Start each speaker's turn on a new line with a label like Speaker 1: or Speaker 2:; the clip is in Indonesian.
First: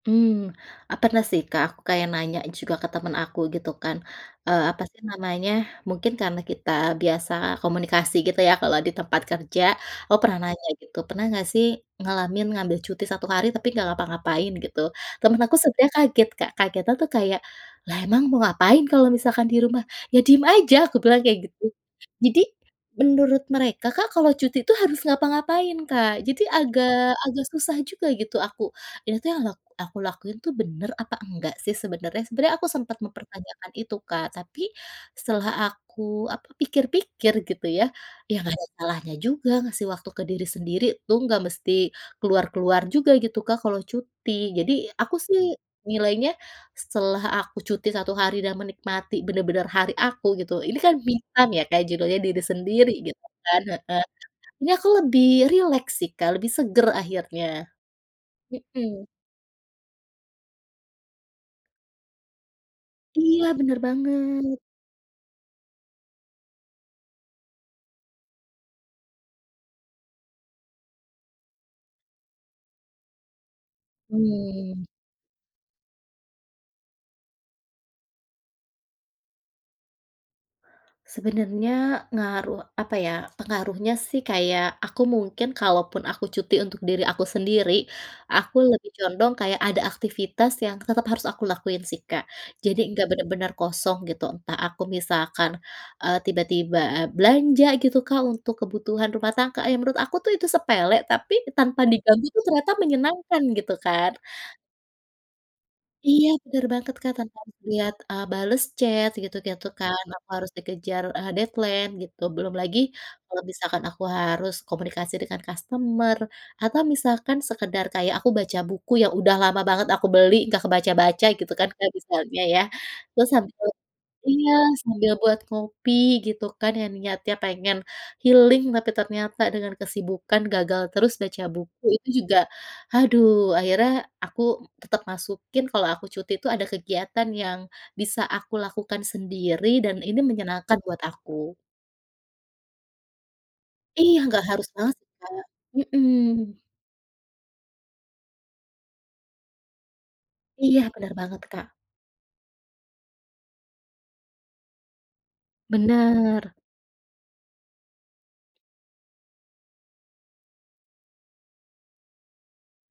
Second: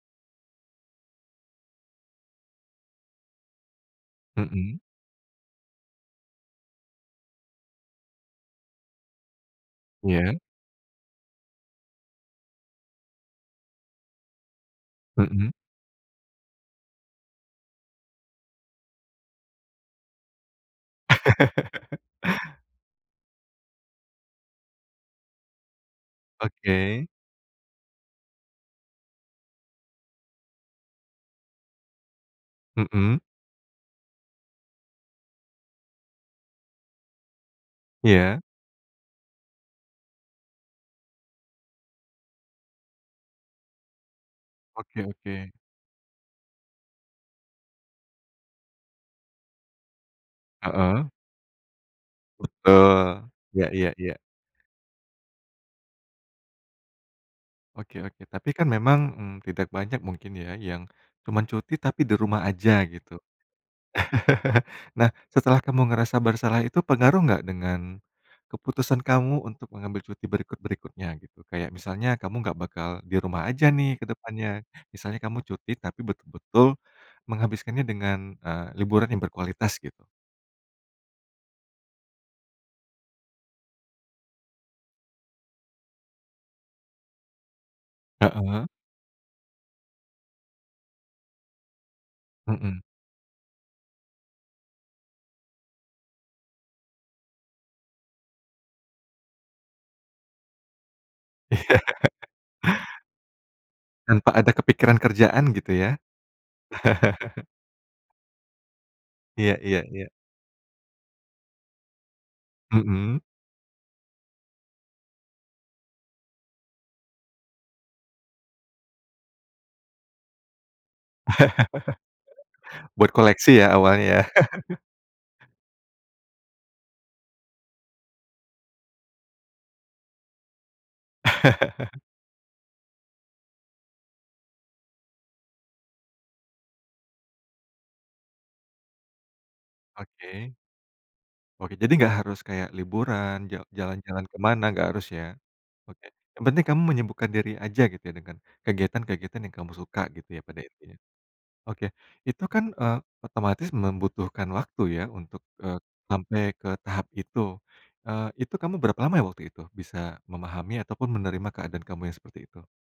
Speaker 1: Mmm, eee, pernah sih Kak aku kayak nanya juga ke teman aku gitu kan, eee,
Speaker 2: Mhm.
Speaker 1: apa sih namanya, mungkin karena kita biasa komunikasi gitu ya kalau di tempat kerja, gua
Speaker 2: Iya.
Speaker 1: pernah nanya gitu, "Pernah enggak sih, ngalamin ngambil cuti 1 hari tapi nggak ngapa-ngapain, gitu?" Teman
Speaker 2: Mhm.
Speaker 1: aku sebenarnya kaget Kak, kagetnya tuh kayak, "Lah emang mau ngapain kalau misalkan di rumah?" "Ya diem aja," aku bilang kayak gitu. Jadi, menurut mereka Kak kalau cuti tuh harus ngapa-ngapain Kak, jadi
Speaker 2: Oke.
Speaker 1: agak agak susah juga gitu aku, "Ini tuh yang ak aku lakuin tuh bener apa enggak sih sebenarnya?" Sebenarnya aku sempat
Speaker 2: Mhm.
Speaker 1: mempertanyakan itu Kak tapi setelah aku, apa, pikir-pikir gitu ya, ya
Speaker 2: Iya.
Speaker 1: enggak ada salahnya juga ngasih waktu ke diri sendiri, "lu enggak mesti keluar-keluar juga" gitu Kak kalau cuti. Jadi
Speaker 2: Oke
Speaker 1: aku
Speaker 2: oke.
Speaker 1: sih nilainya setelah aku cuti 1 hari dan menikmati benar-benar hari aku gitu, ini kan
Speaker 2: Heeh.
Speaker 1: me time ya Kak judulnya diri sendiri gitu
Speaker 2: Betul.
Speaker 1: kan,
Speaker 2: Iya iya
Speaker 1: heeh,
Speaker 2: iya.
Speaker 1: ini aku lebih rileks sih Kak, lebih segar akhirnya.
Speaker 2: Oke oke tapi kan memang,
Speaker 1: Mhm.
Speaker 2: mmm, tidak banyak mungkin ya yang cuma, cuti tapi di rumah aja gitu.
Speaker 1: Iya, benar banget.
Speaker 2: Nah setelah kamu ngerasa bersalah itu pengaruh enggak dengan keputusan kamu untuk mengambil cuti berikut-berikutnya, gitu. Kayak misalnya kamu enggak bakal di rumah aja nih ke depannya,
Speaker 1: Mmm.
Speaker 2: misalnya kamu cuti tapi betul-betul menghabiskannya dengan, eee, liburan yang berkualitas gitu.
Speaker 1: Sebenarnya ngaruh, apa ya, pengaruhnya sih kayak aku mungkin kalau pun aku cuti untuk diri aku sendiri, aku
Speaker 2: Heeh.
Speaker 1: lebih condong kayak ada aktivitas yang tetap harus aku lakuin sih, Kak. Jadi
Speaker 2: Mhm.
Speaker 1: enggak benar-benar kosong gitu entah aku misalkan, eee, tiba-tiba a belanja gitu Kak untuk kebutuhan rumah tangga, ya menurut aku tuh itu sepele tapi
Speaker 2: Iya.
Speaker 1: tanpa diganggu tuh ternyata menyenangkan gitu kan.
Speaker 2: Tanpa ada kepikiran kerjaan gitu ya?
Speaker 1: Iya benar banget Kak, tanpa harus lihat, eee, bales chat
Speaker 2: Iya
Speaker 1: gitu-gitu
Speaker 2: iya
Speaker 1: kan,
Speaker 2: iya.
Speaker 1: aku harus dikejar, eee, deadline gitu, belum lagi
Speaker 2: Mhm.
Speaker 1: kalau misalkan aku harus komunikasi dengan customer, atau misalkan sekedar kayak aku baca buku yang udah lama banget aku beli, nggak kebaca-baca gitu kan kayak misalnya ya,
Speaker 2: Buat
Speaker 1: terus
Speaker 2: koleksi
Speaker 1: sambil
Speaker 2: ya awalnya?
Speaker 1: iya, sambil buat ngopi gitu kan yang niatnya pengen healing, tapi ternyata dengan kesibukan gagal terus baca buku, itu juga, aduh, akhirnya aku tetap masukin kalau aku cuti itu ada kegiatan yang bisa aku lakukan sendiri dan ini
Speaker 2: Oke.
Speaker 1: menyenangkan buat aku.
Speaker 2: Oke, jadi nggak harus kayak liburan ja jalan
Speaker 1: Iya,
Speaker 2: jalan ke
Speaker 1: nggak
Speaker 2: mana,
Speaker 1: harus
Speaker 2: enggak
Speaker 1: banget
Speaker 2: harus
Speaker 1: sih,
Speaker 2: ya?
Speaker 1: Kak.
Speaker 2: Oke, yang
Speaker 1: Mhm.
Speaker 2: penting kamu menyembuhkan diri aja gitu ya dengan kegiatan-kegiatan yang kamu suka gitu ya
Speaker 1: Iya
Speaker 2: intinya.
Speaker 1: benar banget, Kak.
Speaker 2: Oke, itu kan, eee, otomatis membutuhkan waktu ya untuk, eee, sampai
Speaker 1: Benar.
Speaker 2: ke tahap itu, eee, itu kamu berapa lama ya waktu itu, bisa memahami ataupun menerima keadaan kamu yang seperti itu?